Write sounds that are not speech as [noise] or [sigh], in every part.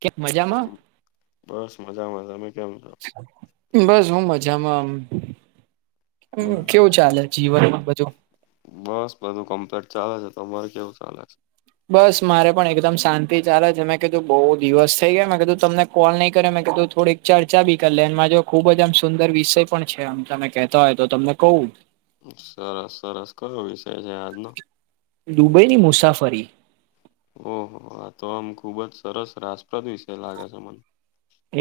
કે મજામાં બસ મજામાં તમે કેમ છો? બસ હું મજામાં આમ હમ કેવું ચાલે જીવનમાં બધું બસ બધું કમ્પ્લીટ ચાલે છે તમારે કેવું ચાલે છે બસ મારે પણ એકદમ શાંતિ ચાલે છે મેં કીધું બહુ દિવસ થઈ ગયા મેં કીધું તમને કોલ નહીં કર્યો મેં કીધું થોડીક ચર્ચા બી કરી લે એ મા જો ખુબ જ આમ સુંદર વિષય પણ છે આમ તમે કે તા હોય તો તમને કવ સરસ સરસ કયો વિષય છે આજનો દુબઈની મુસાફરી ઓહો આ તો આમ ખુબ જ સરસ રાસપ્રદ વિષય લાગે છે મને.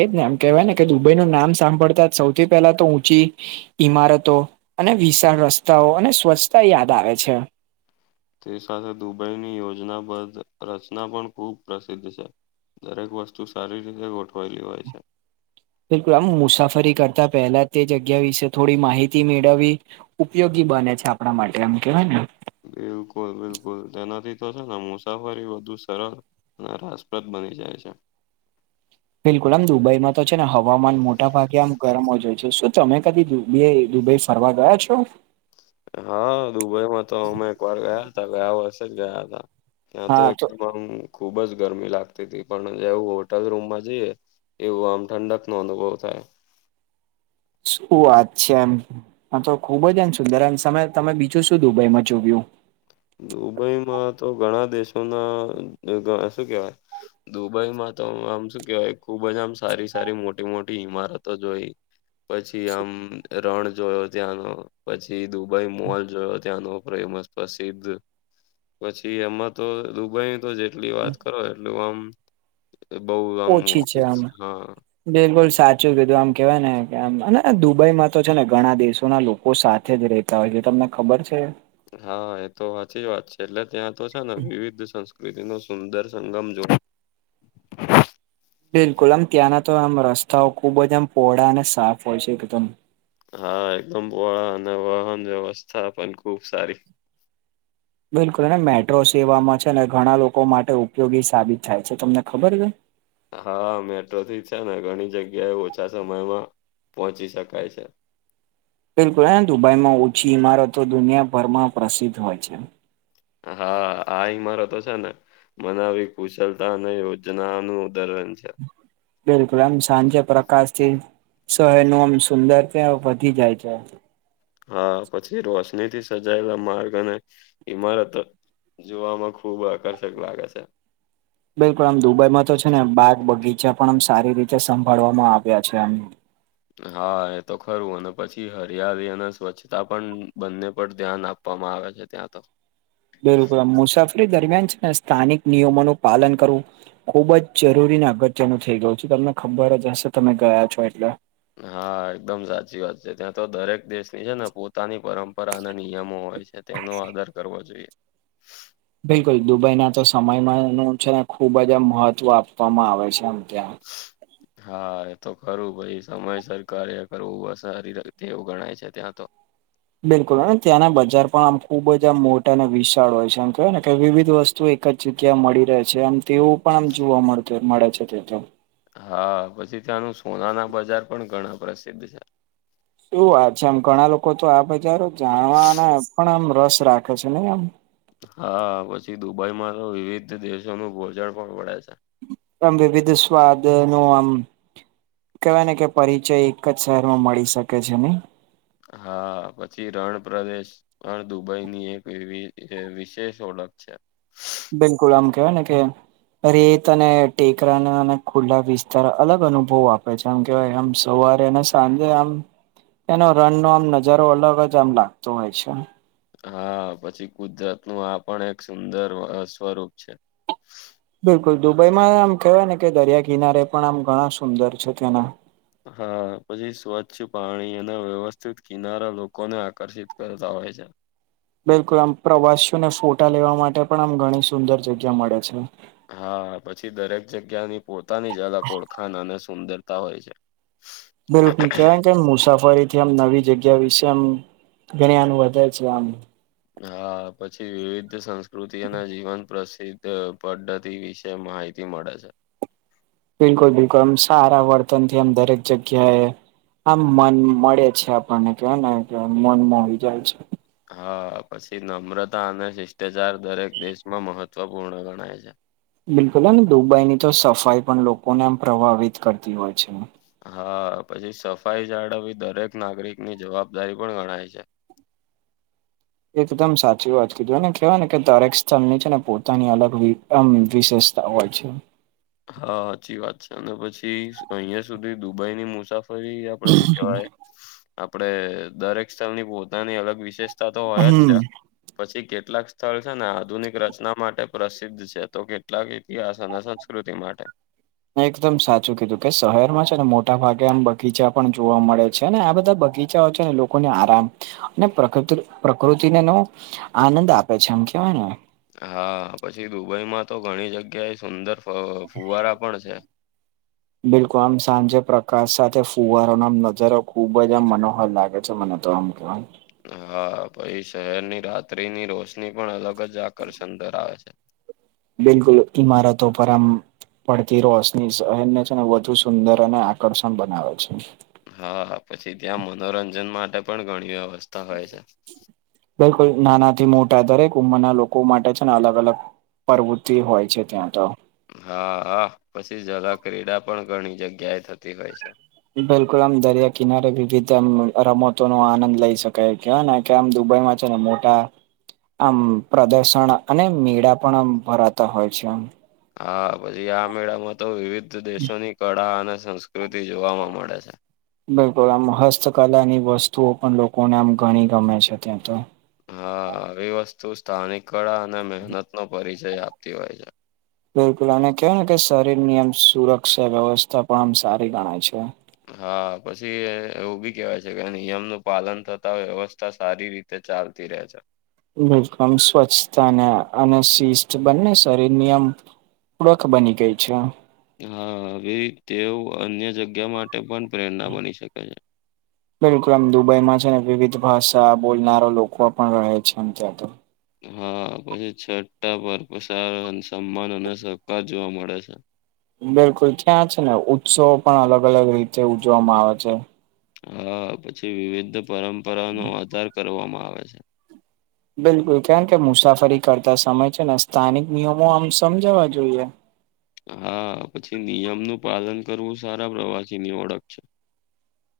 એજ ને એમ કેહેવાય ને કે દુબઈ નું નામ સાંભળતા જ સૌથી પહેલા તો ઊંચી ઈમારતો અને વિશાળ રસ્તાઓ અને સ્વચ્છતા યાદ આવે છે. તે સાથે દુબઈની યોજનાબદલ રચના પણ ખૂબ પ્રસિદ્ધ છે. દરેક વસ્તુ સારી રીતે ગોઠવાયેલી હોય છે. બિલકુલ આમ મુસાફરી કરતા પહેલા તે જગ્યા વિશે થોડી માહિતી મેળવવી ઉપયોગી બને છે આપણા માટે એમ કેવાય ને બિલકુલ બિલકુલ તેનાથી તો છે ને મુસાફરી બધુ સરળ અને રાજપ્રદ બની જાય છે બિલકુલ આમ દુબઈમાં તો છે ને હવામાન મોટા ભાગે આમ ગરમ હોઈ છે શું તમે કદી જોય બે દુબઈ ફરવા ગયા છો હા દુબઈમાં તો અમે એક વાર ગયા હતા ગયા વર્ષે જ ગયા હતા ત્યાં તો એકદમ આમ ખુબ જ ગરમી લાગતી હતી પણ જે હું હોટલ રૂમમાં જઈએ એવું આમ ઠંડકનો અનુભવ થાય શું વાત છે એમ આ તો ખુબ જ એને સુંદર તમે બીજું શું દુબઈમાં જોયુ દુબઈમાં તો ઘણા દેશોના શું કેહેવાય દુબઈ માં તો આમ શું કેવાય ખુબ જ આમ સારી સારી મોટી મોટી ઈમારતો જોઈ પછી આમ રણ જોયો ત્યાંનો પછી દુબઈ મોલ જોયો ત્યાંનો ફેમસ પ્રસિદ્ધ પછી એમાં તો દુબઈ તો જે એટલી વાત કરો એટલું આમ બહું આમ ઓછી વાચીત આમ છે હા બિલકુલ સાચું કીધું આમ કેવાય ને દુબઈમાં તો છે ને ઘણા દેશોના લોકો સાથે જ રે હવે જે તમને ખબર છે હા એ તો સાચી વાત છે એટલે ત્યાં તો છે ને વિવિધ સંસ્કૃતિ નો સુંદર સંગમ જો બિલકુલ આમ ત્યાંના તો આમ રસ્તાઓ ખુબ જ આમ પોહળા અને સાફ હોય છે એકદમ હા એકદમ પોળ અને વાહન વ્યવસ્થા પણ ખુબ સારી બિલકુલ અને મેટ્રો સેવામાં છે અને ઘણા લોકો માટે ઉપયોગી સાબિત થાય છે તમને ખબર છે. હા મેટ્રોથી છે ને ઘણી જગ્યાએ ઓછા સમયમાં પહોંચી શકાય છે. બિલકુલ દુબઈમાં ઓછી ઈમારતો દુનિયાભરમાં પ્રસિદ્ધ હોય છે. હા આ ઈમારતો છે ને મનાલી કુશલતા અને યોજના નું ઉદાહરણ છે. બિલકુલ આમ સાંજે પ્રકાશથી સો એનું આમ સુંદર તા વધી જાય છે. હા પછી રોશની થી સજાયેલા માર્ગ અને ઇમારત જોવામાં ખુબ આકર્ષક લાગે છે. બિલકુલ આમ દુબઈમાં તો છે ને, બાગ બગીચા પણ આમ સારી રીતે સંભાળવામાં આવ્યા છે આમ હા એ તો ખરું. અને પછી હરિયાળી અને સ્વચ્છતા પણ બંને પર ધ્યાન આપ આપવામાં આવે છે ત્યાં તો બિલકુલ મુસાફરી દરમિયાન છે ને સ્થાનિક નિયમો નું પાલન કરવું ખુબ જ જરૂરીને અગત્યનું થઈ ગયું છે. તમને ખબર જ હશે તમે ગયા છો એટલે હા એકદમ સાચી વાત છે. ત્યાં તો દરેક દેશની છે ને પોતાની પરંપરા અને નિયમો હોય છે. તેનો આદર કરવો જોઈએ. બિલકુલ દુબઈ ના તો સમયમાં નું છે ને ખુબ જ આમ મહત્વ આપવામાં આવે છે, આમ ત્યાં [inaudible] હા એ તો ખરું ભઈ સમય સર કરે કરવું સારી એવું ગણાય છે ત્યાં તો બિલકુલ ત્યાંના બજાર પણ આમ ખુબ જ આમ મોટા અને વિશાળ હોય છે. એમ કય ને કે વિવિધ વસ્તુ તો એક જ જગ્યા મળી રહે છે. આમ તેવું પણ આમ જોવા મળતું મળે છે તે તો હા પછી ત્યાંનું સોના ના બજાર પણ ઘણા પ્રસિદ્ધ છે. એવુ વાત છે. આમ ઘણા લોકો તો આ બજારો જાણવાના પણ આમ રસ રાખે છે ને એમ. હા પછી દુબઈમાં તો વિવિધ દેશોનું ભોજન પણ પડે છે. આમ વિવિધ સ્વાદ નું આમ કેવાય ને કે પરિચય એક જ શહેરમાં મળી શકે છે નઈ. હા પછી રણ પ્રદેશ રણ દુબઈ ની એક એવી વિશેષ ઓળખ છે. બિલકુલ આમ કેવાય ને કે અરે તને ટેકરાના અને ખુલ્લા વિસ્તાર અલગ અનુભવો આપે છે. આમ કેવાય આમ સવારેને સાંજે આમ એનો રન નો આમ નજારો અલગ જ આમ લાગતો હોય છે. હા પછી કુદરત નું આ પણ એક સુંદર સ્વરૂપ છે. બિલકુલ દુબઈમાં આમ કેવાય ને કે દરિયા કિનારે પણ આમ ઘણા સુંદર છે તેના હા પછી સ્વચ્છ પાણી અને વ્યવસ્થિત કિનારા લોકોને આકર્ષિત કરતા હોય છે. બિલકુલ આમ પ્રવાસીઓને ફોટા લેવા માટે પણ આમ ઘણી સુંદર જગ્યા મળે છે. હા પછી દરેક જગ્યાની પોતાની જ અલગ ઓળખાણ અને સુંદરતા હોય છે. બિલકુલ કેવાઈ કેમ મુસાફરી થી આમ નવી જગ્યા વિશે આમ જ્ઞાન વધે છે આમ. હા પછી વિવિધ સંસ્કૃતિઓના જીવન પ્રસિદ્ધ ત પદ્ધતિ વિશે માહિતી મળે છે. બિલકુલ બિલકુલ આમ સારા વર્તન થી આમ દરેક જગ્યાએ આમ મન મળે છે આપણને કેવાય ને કે મન મોહી જાય છે. હા પછી નમ્રતા અને શિષ્ટાચાર દરેક દેશમાં મહત્વપૂર્ણ ગણાય છે. બિલકુલ હને દુબઈની તો સફાઈ પણ લોકોને એમ પ્રભાવિત કરતી હોય છે. હા પછી સફાઈ જાળવવી દરેક નાગરિક ની જવાબદારી પણ ગણાય છે. એકદમ સાચી વાત કીધી અને કેવાય ને કે દરેક સ્થળની છે ને પોતાની અલગ વી આમ વિશેષતા હોય છે. હા હાચી વાત છે અને પછી અહિયાં સુધી દુબઈ ની મુસાફ પસી આપડે શું કેવાય આપડે દરેક સ્થળની પોતાની અલગ વિશેષ તા તો હોય જ છે. હમ. પછી કેટલાક સ્થળ છે ને આધુનિક રચના માટે પ્રસિદ્ધ છે. તો કેટલાક ઇતિહાસ અને સંસ કૃતિ માટે. મે એકદમ સાચું કીધું કે શહેરમાં છે ને મોટા ભાગે આમ બગીચા પણ જોવા મળે છે ને આ બધા બગી [unintelligible] ને લોકોને આરામ અને પ્રકૃતિને નુ આનંદ આપે છે એમ કેવાય ને. હા પછી દુબઈમાં તો ઘણી જગ્યા એ સુંદર ફુવારા પણ છે. બિલકુલ આમ સાંજે પ્રકાશ સાથે ફુવારોનો આમ નજરો ખુબ જ આમ મનોહલ લાગે છે મને. તોમ કમ. હા પહી શહેરની રાત્રિની રોશની પણ અલગ જ આકર્ષણ ધરાવે છે. બિલકુલ ઈમારતો પર આમ પડતી રોશની સહેરને છે ને વધુ સુંદર અને આકર્ષણ બનાવે છે. હા પછી ત્યાં મનોરંજન માટે પણ ઘણી વ્યવસ્થા હોય છે. બિલકુલ નાનાથી મોટા દરેક ઉંમરના લોકો માટે છે ને અલગ અલગ. પ્રવૃતિ હોય છે ત્યાં તો. હા હા પછી જ ક્રીડા પણ ઘણી જગ્યાએ થતી હોય છે. બિલકુલ આમ દરિયા કિનારે વિવિધમ રમતો નો આનંદ લઇ શકાય કે ને કેમ દુબઈમાં છે ને મોટા આમ પ્રદર્શન અને મેળા પણ આમ ભરાતા હોય છે આમ. હા પછી આ મેળામાં તો વિવિધ દેશોની કળા અને સંસ્કૃતિ જોવાવામાં મળે છે. બિલકુલ આમ હસ્તકલા ની વસ્તુઓ પણ લોકોને આમ ઘણી ગમે છે ત્યાં તો. હા આવી વસ્તુ સ્થાનિક કળા અને મહેનત નો પરિચય આપતી હોય છે. બિલકુલ અને કેવાય ને કે શરીરની આમ સુરક્ષા વ્યવસ્થા પણ આમ સારી ગણાય છે. હા પછી એવું બી કેવાય છે કે નિયમનું પાલન થતા વ્યવસ્થા સારી રીતે તે ચાલતી રહે છે. બલકમ સ્વચ્છ અને અને શિસ્ત બંને શરીર નિયમ પૂળખ બની ગઈ છે. હા હવે તેઓ અન્ય જગ્યા માટે પણ પ્રેરણા બની શકે છે. બિલકુલ આમ દુબઈમાં છે ને વિવિધ ભાષા બોલનારા લોકો પણ રહે છેમ ત્યાં તો. હા પછી છઠા પર સાર સમાન અને સહકાર જોવા મળે છે. બિલકુલ ત્યાં છે ને ઉત્સવ પણ અલગ અલગ રીતે ઉજવામાં આવે છે. હા પછી વિવિધ પરંપરાનો આધાર કરવામાં આવે છે. બિલકુલ કારણ કે મુસાફરી કરતા સમય છે ને સ્થાનિક નિયમો આમ સમજાવા જોઈએ. હા પછી નિયમનું પાલન કરવું સારા પ્રવાસી ની ઓળખ છે.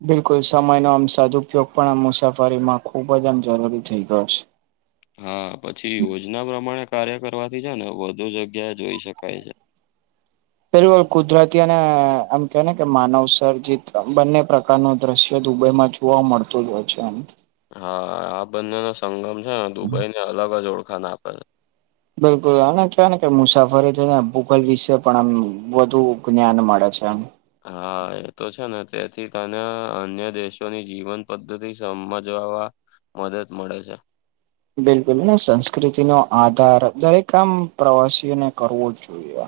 બિલકુલ સમયનો આમ સદઉપયોગ પણ આમ મુસાફરીમાં ખુબ જ આમ જરૂરી થઇ ગયો છે. હા પછી યોજના પ્રમાણે કાર્ય કરવાથી છે ને વધુ જગ્યાએ જોઈ શકાય છે. પેલું કુદરતી અને આમ કેવા ને કે માનવ સર્જિત બંને પ્રકારનું દ્રશ્ય દુબઈમાં જ જોવા મળતો જ હોય છે આમ. હા આ બંનેનોો સંગમ છે દુબઈને અલગ જ ઓળખા ના આપે છે. બિલકુલ અને કહેવાય ને કે મુસાફરી છે ને ભૂગોલ વિશે પણ આમ વધુ જ્ઞાન મળે છે. હા એ તો છે ને તેથી તને અન્ય દેશોની જીવન પદ્ધતિ સમજવાવા. મદદ મળે છે. બિલકુલ અને સંસ્કૃતિ નો આધાર દરેક કામ પ્રવાસીઓને કરવો જ જોઈએ.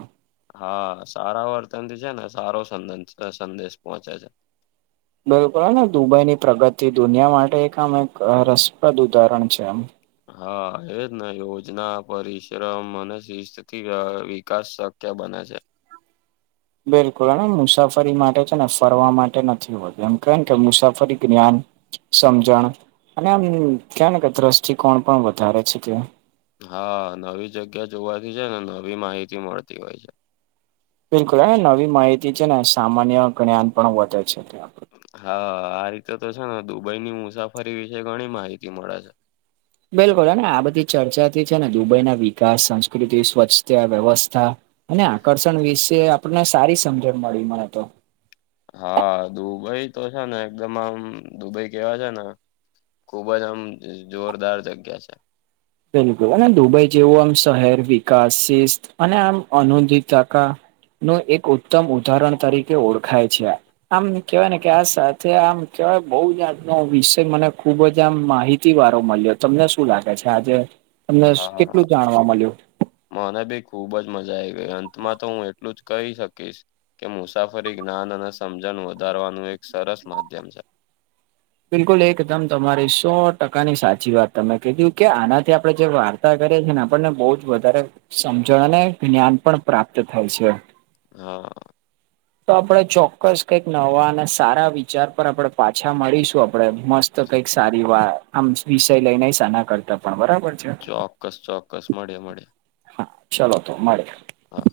હા સારા વર્તનથી છે ને સારો સંદેશ પોહોંચે છે. બિલકુલ ને દુબઈની પ્રગતિ દુનિયા માટે એક આમ એક રસપ્રદ ઉદાહરણ છે એમ. હા એજ ને યોજના પરિશ્રમ અને શિસ્તથી વિકાસ- ક્યા બના છે. બિલકુલ અને મુસાફરી માટે છે ને ફરવા માટે નથી હોતું એમ ક ને કે મુસાફરી જ્ઞાન સમજણ અને એમ ક ને કે દ્રષ્ટ કોણ પણ વધારે છે તે. હા નવી જગ્યા જોવાથી જ ને નવી માહિતી મળતી હોય છે. બિલકુલ હ નવી માહિતી છે ને સામાન્ય જ્ઞાન પણ વધે છે ત. હા આ રીતે તો છે ને દુબઈની મુસાફરી વિશે ઘણી માહિતી મળે છે. બિલકુલ અને આ બધી ચર્ચાથી છે ને દુબઈ ના વિકાસ સંસ્કૃતિ સ્વચ્છતા વ્યવસ્થા. અને આકર્ષણ વિશે આપણને સારી સમજણ મળી મળે તો. હા દુબઈ તો છે ને એકદમ આમ દુબઈ કેવા છે ને. ખુબ જ આમ જોરદાર જગ્યા છે. બિલકુલ અને દુબઈ જેવું આમ શહેર વિકાસ શિસ્ત અને આમ અનુદકા. નું એક ઉત્તમ ઉદાહરણ તરીકે ઓળખાય છે આ. આમ કેવાય નેકે આ સાથે આમ કેવાય બહુ જાતનો વિષય મને ખુબ જ આમ માહિતી તિવારો મળ્યો તમને શું લાગે છે આજે, તમને હા હા કેટલું જાણવા મળ્યું? મને ભી ખુબ જ મજા આવી ગઈ અંતમાં તોહું એટલું જ કહી શકીશ. કે મુસાફરી જ્ઞાન અને સમજણ વધારવાનું એક સરસ માધ્યમ છે, બિલકુલ એકદમ તમારી સો ટકાની સાચી વાત તમે કીધી, કે આનાથી આપડે જે વા તા કરે છે, ને આપણને બહુ જ વધારે સમજણ અને જ્ઞાન પણ પ્રાપ્ત થાય છે. હા. તો આપણે ચોક્કસ કંઈક નવા અને સારા વિચાર પર આપણે પાછા મળીશું આપણે મસ્ત, તો કંઈક સારીવાત આમ વિષય લઈને સાના કરતા પણ બરાબર છે, ચોક્કસ ચોક્કસ મળ્યાં મળ્યાં, હા ચલો તો મળે, હા.